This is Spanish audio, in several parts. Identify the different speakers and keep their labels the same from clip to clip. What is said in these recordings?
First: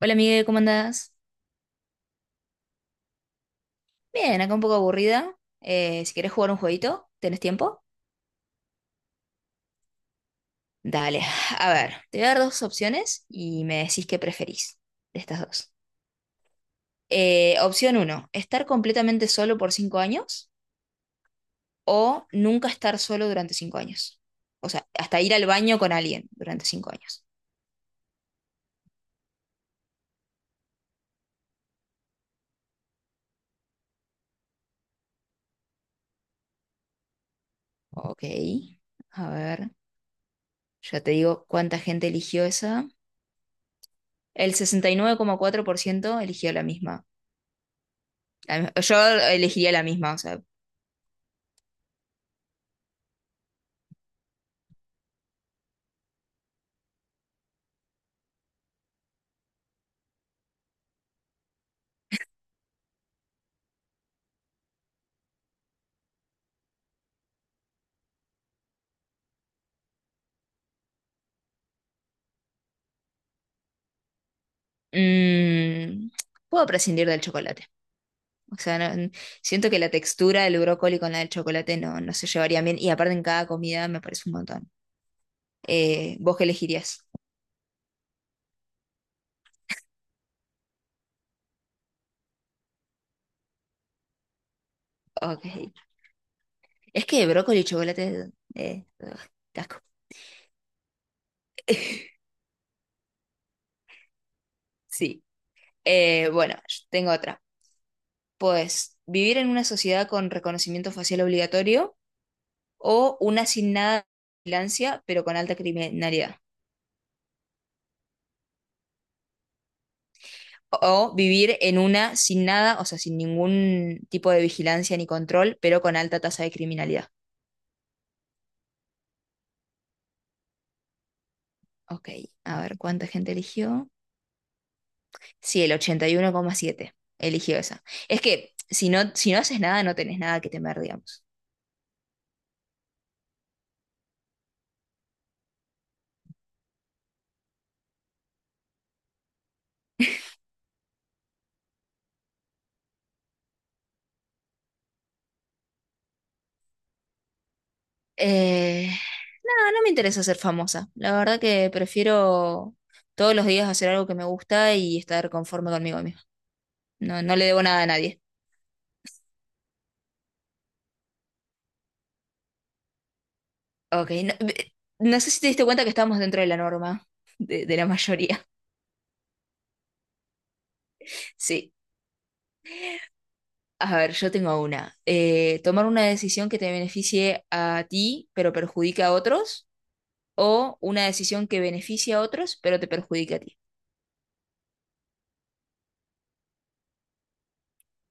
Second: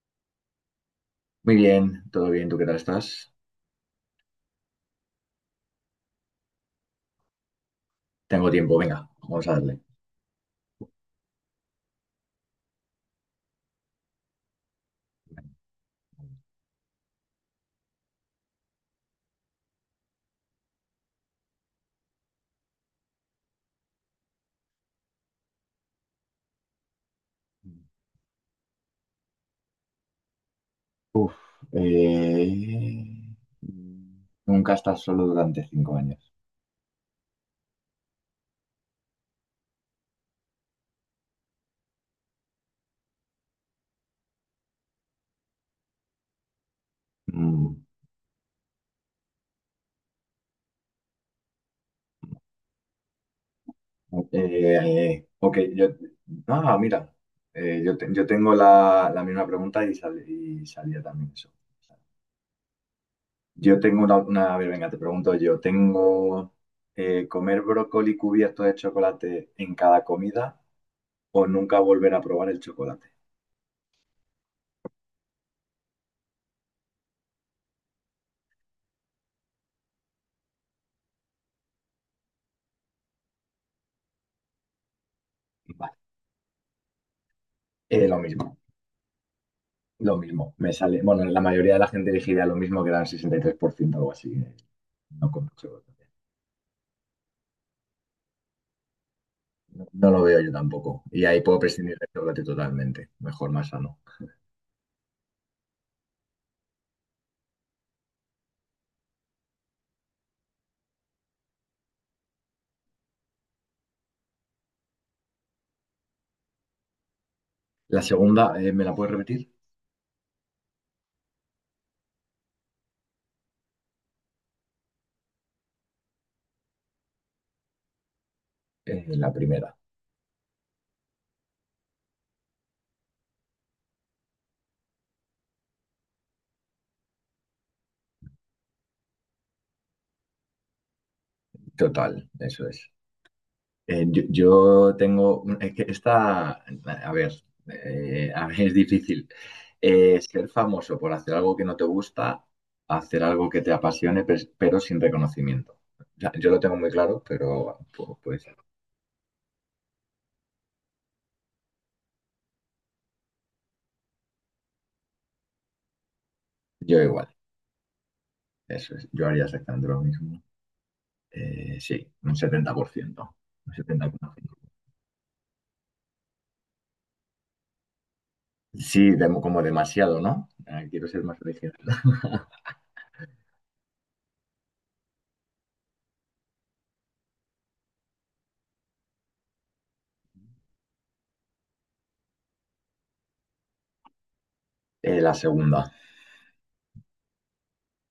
Speaker 1: Hola, Miguel, ¿cómo andás?
Speaker 2: Muy bien, todo bien, ¿tú qué tal estás?
Speaker 1: Bien, acá un poco aburrida. Si querés jugar un jueguito, ¿tenés tiempo?
Speaker 2: Tengo tiempo, venga, vamos a darle.
Speaker 1: Dale, a ver, te voy a dar dos opciones y me decís qué preferís de estas dos. Opción uno, estar completamente solo por 5 años o nunca estar solo durante 5 años. O sea, hasta ir al baño con alguien durante 5 años.
Speaker 2: Uf, eh, nunca estás solo durante 5 años.
Speaker 1: Ok, a ver, ya te digo cuánta gente eligió esa. El 69,4% eligió la misma.
Speaker 2: Mm,
Speaker 1: Yo elegiría la misma, o sea,
Speaker 2: ok, yo. Ah, mira, yo tengo la misma pregunta y, y salía también eso. Yo tengo a ver, venga, te pregunto yo. ¿Tengo comer brócoli cubierto de chocolate en cada comida o nunca volver a probar el chocolate?
Speaker 1: Mm, puedo prescindir del chocolate. O sea, siento que la textura del brócoli con la del chocolate no, no se llevaría bien. Y aparte en cada comida me parece un montón.
Speaker 2: Vale,
Speaker 1: ¿Vos qué elegirías?
Speaker 2: lo mismo. Lo mismo, me sale. Bueno, la mayoría de la gente elegiría lo mismo que era el 63% o algo así. No, con-
Speaker 1: Ok. Es que brócoli y chocolate... ugh, qué asco.
Speaker 2: no, no lo veo yo tampoco. Y ahí puedo prescindir del chocolate totalmente. Mejor, más sano.
Speaker 1: Sí. Bueno, yo tengo otra. Pues vivir en una sociedad con reconocimiento facial obligatorio o una sin nada de vigilancia, pero con alta criminalidad.
Speaker 2: La segunda, ¿me la puedes repetir?
Speaker 1: O vivir en una sin nada, o sea, sin ningún tipo de vigilancia ni control, pero con alta tasa de criminalidad.
Speaker 2: La primera.
Speaker 1: Ok, a ver, ¿cuánta gente eligió? Sí, el 81,7 eligió esa. Es que si no haces nada, no tenés nada que temer, digamos.
Speaker 2: Total, eso es. Yo tengo. Es que esta. A ver, es difícil. Ser famoso por hacer algo que no te gusta, hacer algo que te apasione, pero sin reconocimiento. O sea, yo lo tengo muy claro, pero pues.
Speaker 1: Eh, no, no me interesa ser famosa. La verdad que prefiero todos los días hacer algo que me gusta y estar conforme conmigo misma.
Speaker 2: Yo
Speaker 1: No,
Speaker 2: igual,
Speaker 1: no le debo nada a nadie.
Speaker 2: eso es. Yo haría exactamente lo mismo. Sí, un 70%. Un
Speaker 1: Ok, no,
Speaker 2: 70,5%.
Speaker 1: no sé si te diste cuenta que estamos dentro de la norma, de la mayoría.
Speaker 2: Sí, como demasiado, ¿no? Quiero ser más
Speaker 1: Sí.
Speaker 2: original.
Speaker 1: A ver, yo tengo una. Tomar una decisión que te beneficie a ti, pero perjudique a otros, o una decisión que beneficie a otros, pero te perjudique a ti.
Speaker 2: La segunda.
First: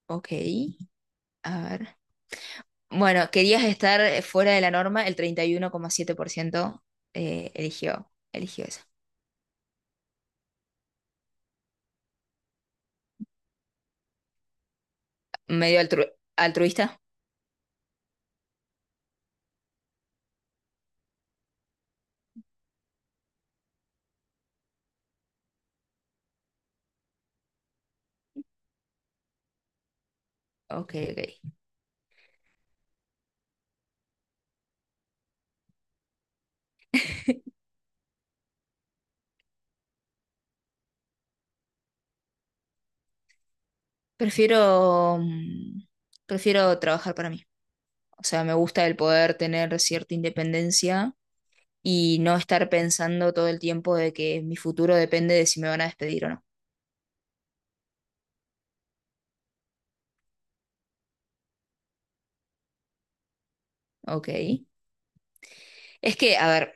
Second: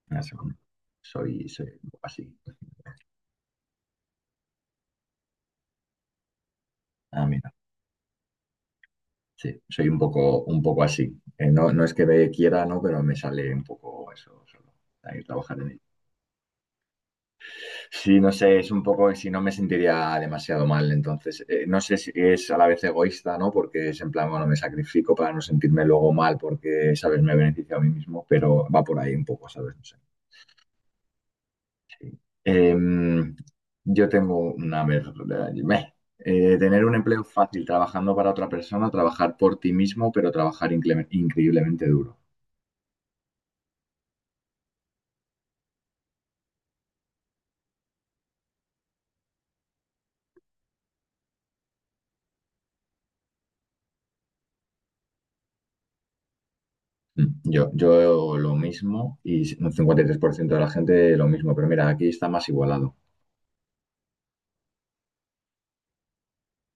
Speaker 2: La
Speaker 1: Ok,
Speaker 2: segunda. Soy,
Speaker 1: a
Speaker 2: soy un
Speaker 1: ver.
Speaker 2: poco así.
Speaker 1: Bueno, querías estar fuera de la norma, el 31,7%
Speaker 2: Ah, mira.
Speaker 1: eligió eso.
Speaker 2: Sí, soy un poco así. No, no es que me quiera, ¿no? Pero me sale un poco eso solo. Hay que trabajar en ello.
Speaker 1: Medio altruista.
Speaker 2: Sí, no sé, es un poco, si no me sentiría demasiado mal, entonces, no sé si es a la vez egoísta, ¿no? Porque es en plan, bueno, me sacrifico para no sentirme luego mal porque, ¿sabes? Me beneficio a mí mismo, pero va por ahí un poco, ¿sabes? No sé.
Speaker 1: Ok, ok.
Speaker 2: Sí. Em, yo tengo una. Meh. Tener un empleo fácil trabajando para otra persona, trabajar por ti mismo, pero trabajar increíblemente duro.
Speaker 1: Prefiero, mm, prefiero trabajar para mí. O sea, me gusta el poder tener cierta independencia y no estar pensando todo el tiempo de que mi futuro depende de si me van a despedir o no.
Speaker 2: Yo lo mismo y un 53% de la gente lo mismo, pero mira, aquí está más igualado.
Speaker 1: Ok. Es que, a ver,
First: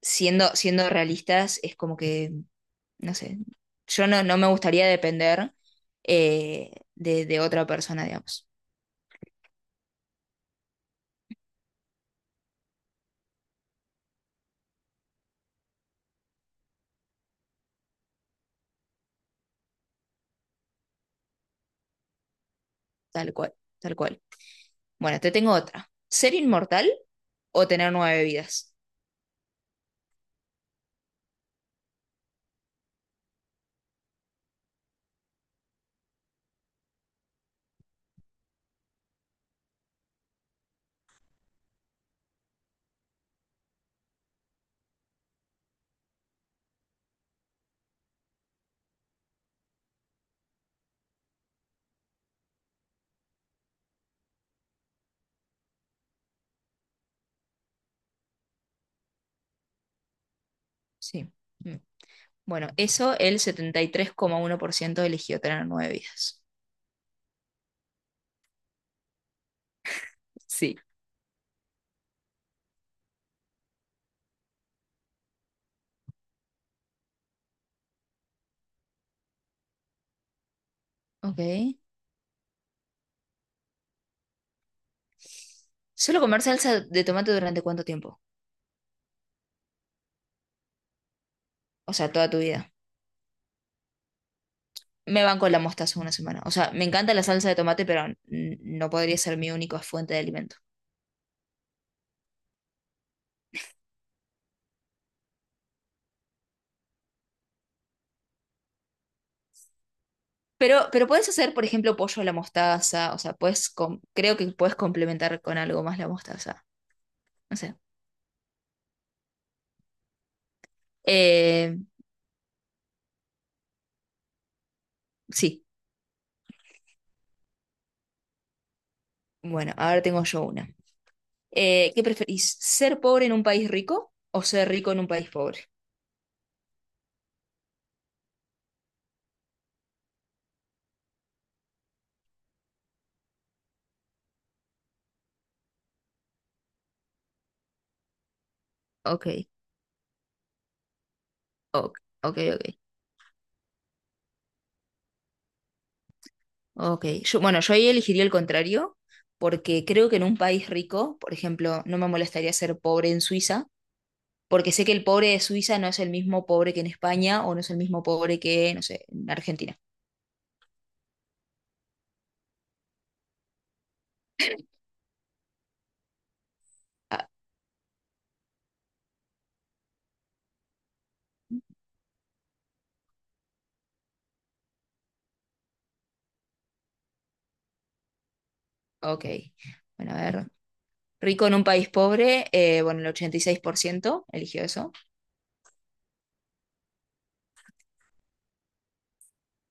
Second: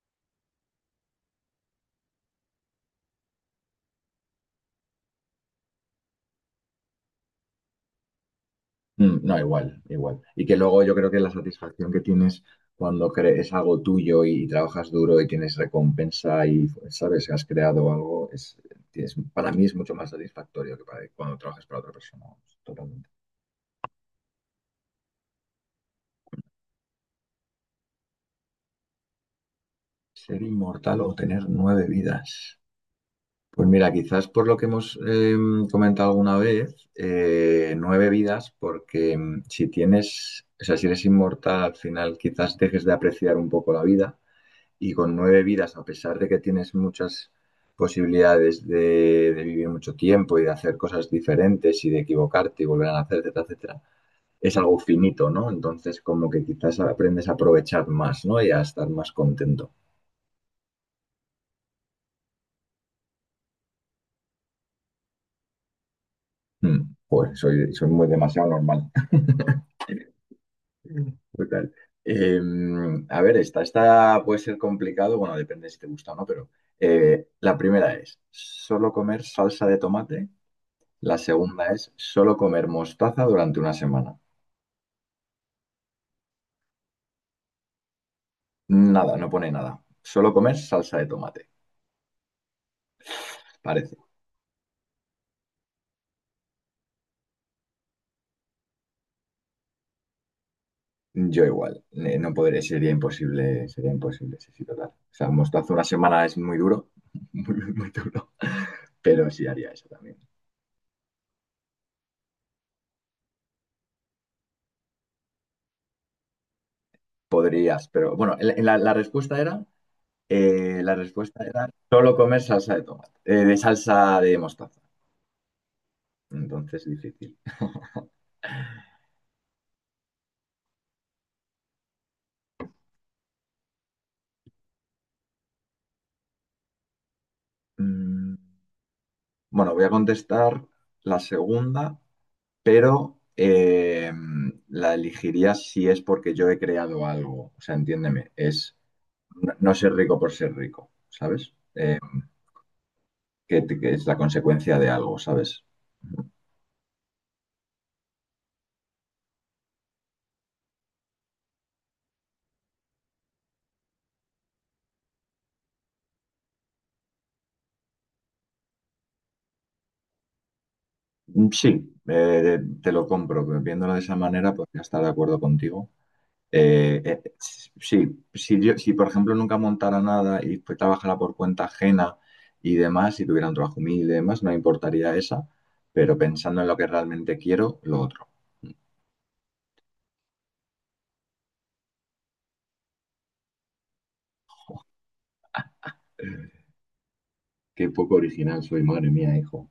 Speaker 1: siendo realistas, es como que, no sé, yo no me gustaría depender de otra persona, digamos.
Speaker 2: No, igual, igual. Y que luego yo creo que la satisfacción que tienes cuando crees algo tuyo y, trabajas duro y tienes recompensa y sabes que has creado algo, es, para mí es mucho más satisfactorio que para, cuando trabajas para otra persona. Totalmente.
Speaker 1: Tal cual, tal cual. Bueno, te tengo otra. ¿Ser inmortal o tener nueve vidas?
Speaker 2: ¿Ser inmortal o tener nueve vidas? Pues mira, quizás por lo que hemos comentado alguna vez, nueve vidas, porque si tienes, o sea, si eres inmortal al final quizás dejes de apreciar un poco la vida y con nueve vidas, a pesar de que tienes muchas posibilidades de vivir mucho tiempo y de hacer cosas diferentes y de equivocarte y volver a hacer, etcétera, etcétera, es algo finito, ¿no? Entonces, como que quizás aprendes a aprovechar más, ¿no? Y a estar más contento.
Speaker 1: Sí. Mm. Bueno, eso el 73,1% eligió tener nueve vidas.
Speaker 2: Pues soy muy demasiado normal.
Speaker 1: Sí.
Speaker 2: Total. Eh, a ver, esta puede ser complicado, bueno, depende si te gusta o no, pero la primera es, ¿solo comer salsa de tomate? La segunda
Speaker 1: Ok.
Speaker 2: es solo comer mostaza durante una semana.
Speaker 1: ¿Solo comer salsa de tomate durante cuánto tiempo?
Speaker 2: Nada, no pone nada. Solo comer salsa de tomate,
Speaker 1: O sea, toda tu vida.
Speaker 2: parece.
Speaker 1: Me banco la mostaza una semana. O sea, me encanta la salsa de tomate, pero no podría ser mi única fuente de alimento.
Speaker 2: Yo igual, no podré, sería imposible, sí, sí, total. O sea, mostaza una semana es muy duro, muy, muy, muy duro, pero sí haría eso también.
Speaker 1: Pero puedes hacer, por ejemplo, pollo a la mostaza. O sea, puedes creo que puedes complementar con algo más la mostaza. No sé.
Speaker 2: Podrías, pero bueno, la respuesta era
Speaker 1: Eh,
Speaker 2: solo comer salsa de tomate, de salsa de mostaza.
Speaker 1: sí.
Speaker 2: Entonces, difícil.
Speaker 1: Bueno, ahora tengo yo una. ¿Qué preferís? ¿Ser pobre en un país rico o ser rico en un país pobre?
Speaker 2: Mm, Bueno, voy a contestar la segunda, pero la elegiría si es porque yo he creado algo. O sea, entiéndeme, es
Speaker 1: Ok,
Speaker 2: no, no ser rico por ser rico, ¿sabes?
Speaker 1: ok,
Speaker 2: Eh,
Speaker 1: ok, ok.
Speaker 2: que, que es la consecuencia de algo, ¿sabes?
Speaker 1: Ok. Yo, bueno, yo ahí elegiría el contrario, porque creo que en un país rico, por ejemplo, no me molestaría ser pobre en Suiza porque sé que el pobre de Suiza no es el mismo pobre que en España o no es el mismo pobre que, no sé, en Argentina.
Speaker 2: Mm, sí, te lo compro, pero viéndolo de esa manera podría estar de acuerdo contigo.
Speaker 1: Ah,
Speaker 2: Sí, si yo, si por ejemplo nunca montara nada y pues trabajara por cuenta ajena y demás, si tuviera un trabajo humilde y demás, no me importaría esa, pero pensando en lo que realmente quiero, lo otro.
Speaker 1: ok. Bueno, a ver. Rico en un país pobre, bueno, el 86% eligió eso.
Speaker 2: Qué poco original soy, madre mía, hijo.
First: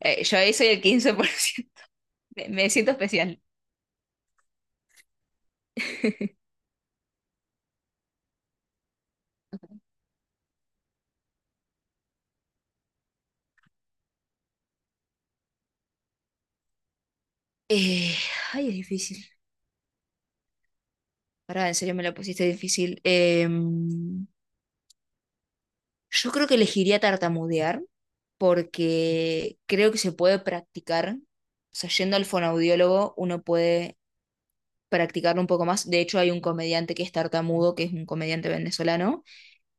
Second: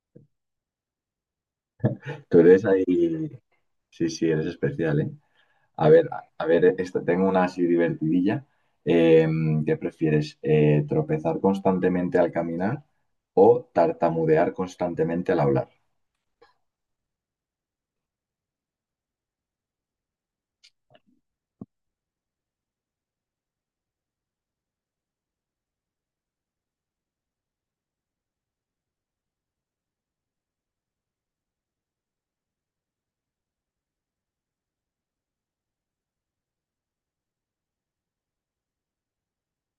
Speaker 1: Yo ahí soy el 15%.
Speaker 2: Tú
Speaker 1: Me,
Speaker 2: eres
Speaker 1: me
Speaker 2: ahí.
Speaker 1: siento especial.
Speaker 2: Sí, sí, eres especial, ¿eh? A ver, a a ver, esta, tengo una así divertidilla. Eh, ¿Qué prefieres? ¿Tropezar constantemente al caminar o tartamudear constantemente al hablar?
Speaker 1: Eh, Ay, es difícil. Pará, en serio me la pusiste difícil. Yo creo que elegiría tartamudear porque creo que se puede practicar. O sea, yendo al fonaudiólogo, uno puede practicarlo un poco más. De hecho, hay un comediante que es tartamudo, que es un comediante venezolano,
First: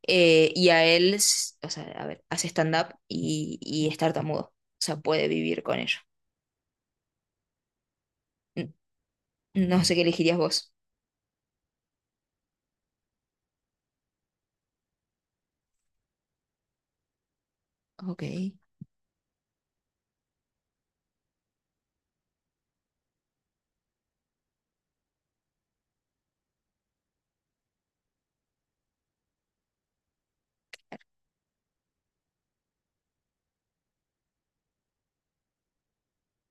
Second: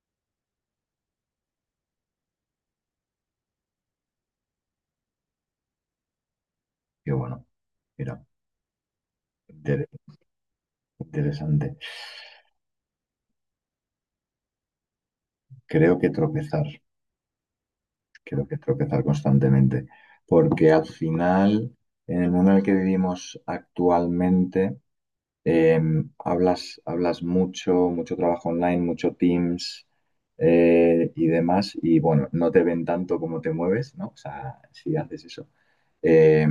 Speaker 1: y a él, o sea, a ver, hace stand-up y es tartamudo. O sea, puede vivir con ello.
Speaker 2: Qué bueno. Mira,
Speaker 1: N- No
Speaker 2: inter-
Speaker 1: sé qué elegirías vos.
Speaker 2: interesante. Creo que tropezar,
Speaker 1: Ok.
Speaker 2: creo que tropezar constantemente, porque al final, en el mundo en el que vivimos actualmente, Eh, hablas, mucho, mucho trabajo online, mucho Teams y demás. Y bueno, no te ven tanto como te mueves, ¿no? O sea, si haces eso. Eh,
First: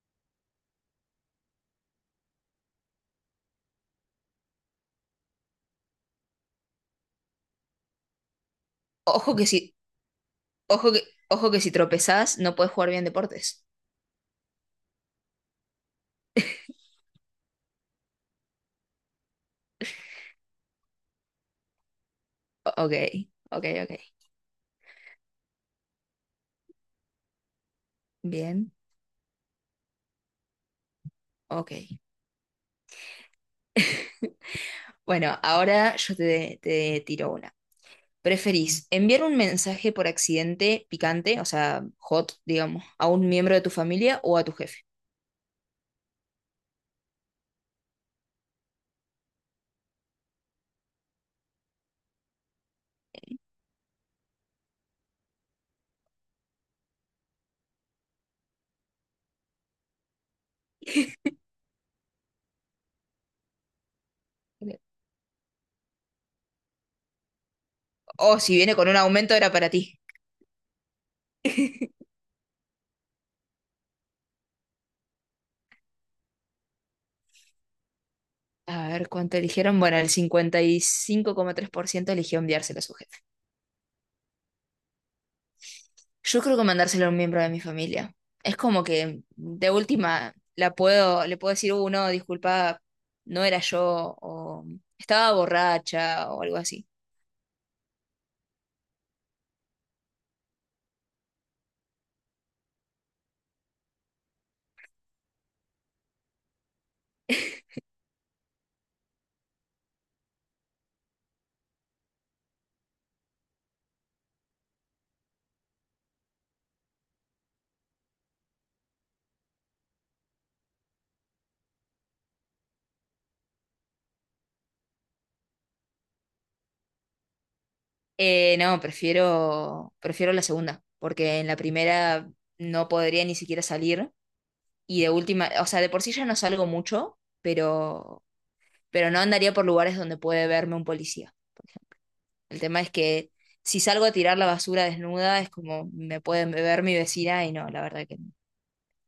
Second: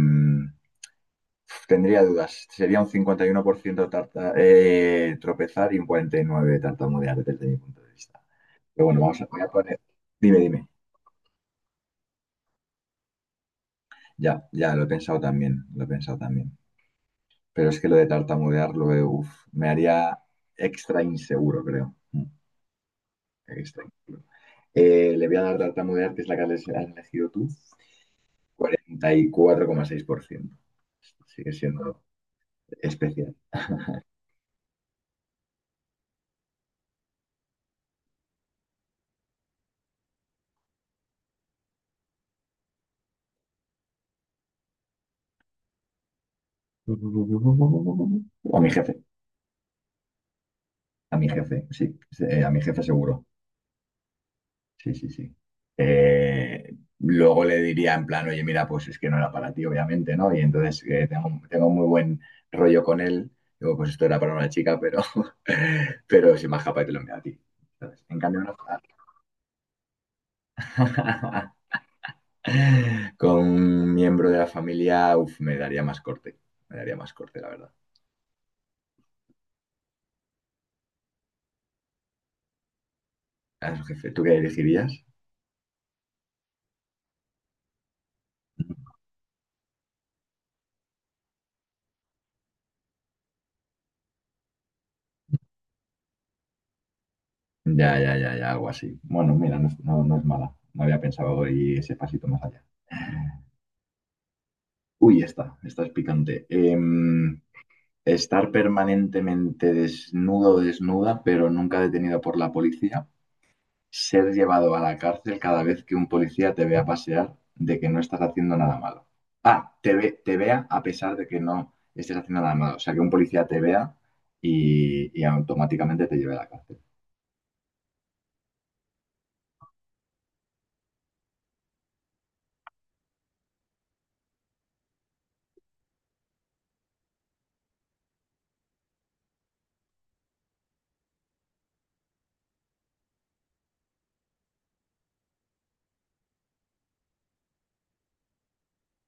Speaker 2: Tendría dudas. Sería un 51% tropezar y un 49% tartamudear desde mi punto de vista. Pero bueno,
Speaker 1: Ojo
Speaker 2: voy
Speaker 1: que
Speaker 2: a
Speaker 1: si,
Speaker 2: poner. Dime, dime.
Speaker 1: ojo que, ojo que si tropezás, no puedes jugar bien deportes.
Speaker 2: Ya, ya, lo he pensado también, lo he pensado también. Pero es que lo de tartamudear, me haría extra inseguro, creo. Mm.
Speaker 1: Ok, ok,
Speaker 2: Extra.
Speaker 1: ok.
Speaker 2: Le voy a dar tartamudear, que es la que has elegido tú,
Speaker 1: Bien.
Speaker 2: 44,6%. Sigue
Speaker 1: Ok.
Speaker 2: siendo especial.
Speaker 1: Bueno, ahora yo te tiro una. ¿Preferís enviar un mensaje por accidente picante, o sea, hot, digamos, a un miembro de tu familia o a tu jefe?
Speaker 2: O a mi jefe, sí, sí, a mi jefe seguro. Sí, sí, sí. Luego le diría en plan, oye, mira, pues es que no era para ti, obviamente, ¿no? Y entonces tengo muy buen rollo con él. Digo, pues esto era para una chica, pero, pero soy más capaz y te lo envío a ti. ¿Sabes? En
Speaker 1: O
Speaker 2: cambio,
Speaker 1: si
Speaker 2: no.
Speaker 1: viene con un aumento era para ti.
Speaker 2: Con un miembro de la familia, uf, me daría más corte. Me daría más corte, la verdad.
Speaker 1: A ver, ¿cuánto eligieron? Bueno, el 55,3% eligió enviárselo a su jefe.
Speaker 2: A su jefe, ¿tú qué elegirías?
Speaker 1: Yo creo que mandárselo a un miembro de mi familia. Es como que de última le puedo decir, no disculpa, no era yo, o estaba borracha, o algo así.
Speaker 2: Ya, ya, ya, ya, algo así. Bueno, mira, no es, no, no es mala. No había pensado ir ese pasito más allá. Uy, esta es picante. Estar permanentemente desnudo o desnuda, pero nunca detenido por la policía. Ser llevado a la cárcel cada vez que un policía te vea pasear de que no estás haciendo nada malo. Ah, te vea a pesar de que no estés haciendo nada malo. O sea, que un policía te vea y automáticamente te lleve a la cárcel.
Speaker 1: No, prefiero la segunda, porque en la primera no podría ni siquiera salir y de última, o sea, de por sí ya no salgo mucho, pero, pero no andaría por lugares donde puede verme un policía, por ejemplo. El tema es que si salgo a tirar la basura desnuda es como me puede ver mi vecina y no, la verdad que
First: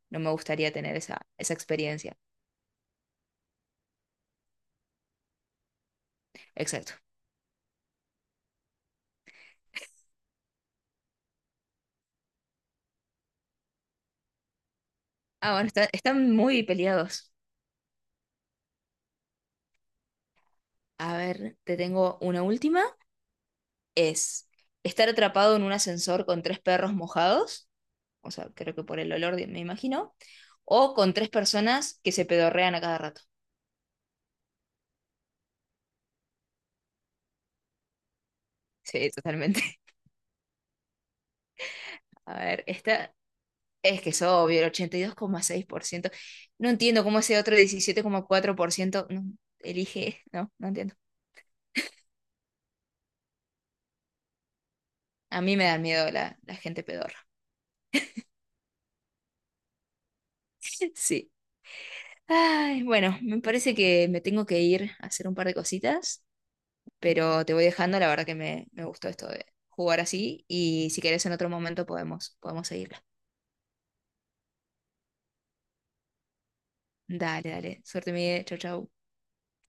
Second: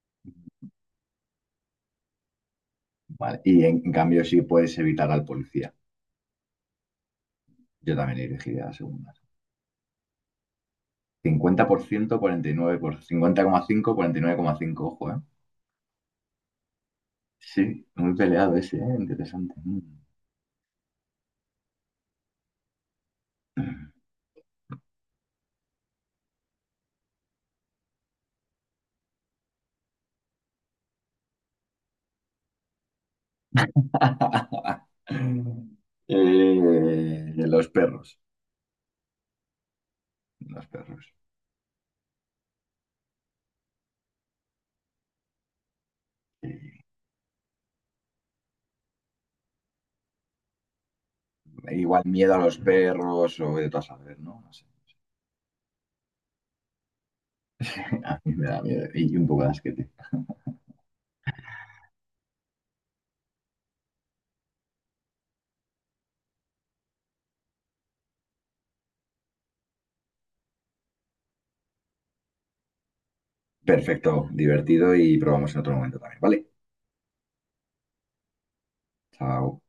Speaker 1: no me gustaría tener esa experiencia.
Speaker 2: Vale. Y en cambio sí puedes evitar al policía.
Speaker 1: Exacto.
Speaker 2: Yo también elegiría la segunda. Cincuenta cincuenta por ciento, 49 por 50,5, 50%, 9,5. Ojo, ¿eh?
Speaker 1: Ah, bueno, están muy peleados.
Speaker 2: Sí, muy peleado ese, ¿eh? Interesante. Mm.
Speaker 1: A ver, te tengo una última. Es estar atrapado en un ascensor con tres perros mojados, o sea, creo que por el olor me imagino, o con tres personas que se pedorrean a cada rato.
Speaker 2: Los perros,
Speaker 1: Sí, totalmente.
Speaker 2: los perros.
Speaker 1: A ver, esta es que es obvio, el 82,6%. No
Speaker 2: Eh,
Speaker 1: entiendo cómo ese otro 17,4% no elige, no, no entiendo.
Speaker 2: Igual miedo a los perros o de todas saber, ¿no? No sé.
Speaker 1: A mí me da miedo la gente pedorra.
Speaker 2: A mí me da miedo y un poco de asquete.
Speaker 1: Sí. Ay, bueno, me parece que me tengo que ir a hacer un par de cositas. Pero te voy dejando, la verdad que me gustó esto de jugar así y si querés en otro momento podemos seguirla.
Speaker 2: Perfecto, divertido y probamos en otro momento también, ¿vale?
Speaker 1: Dale, dale, suerte Miguel, chau, chau.
Speaker 2: Chao.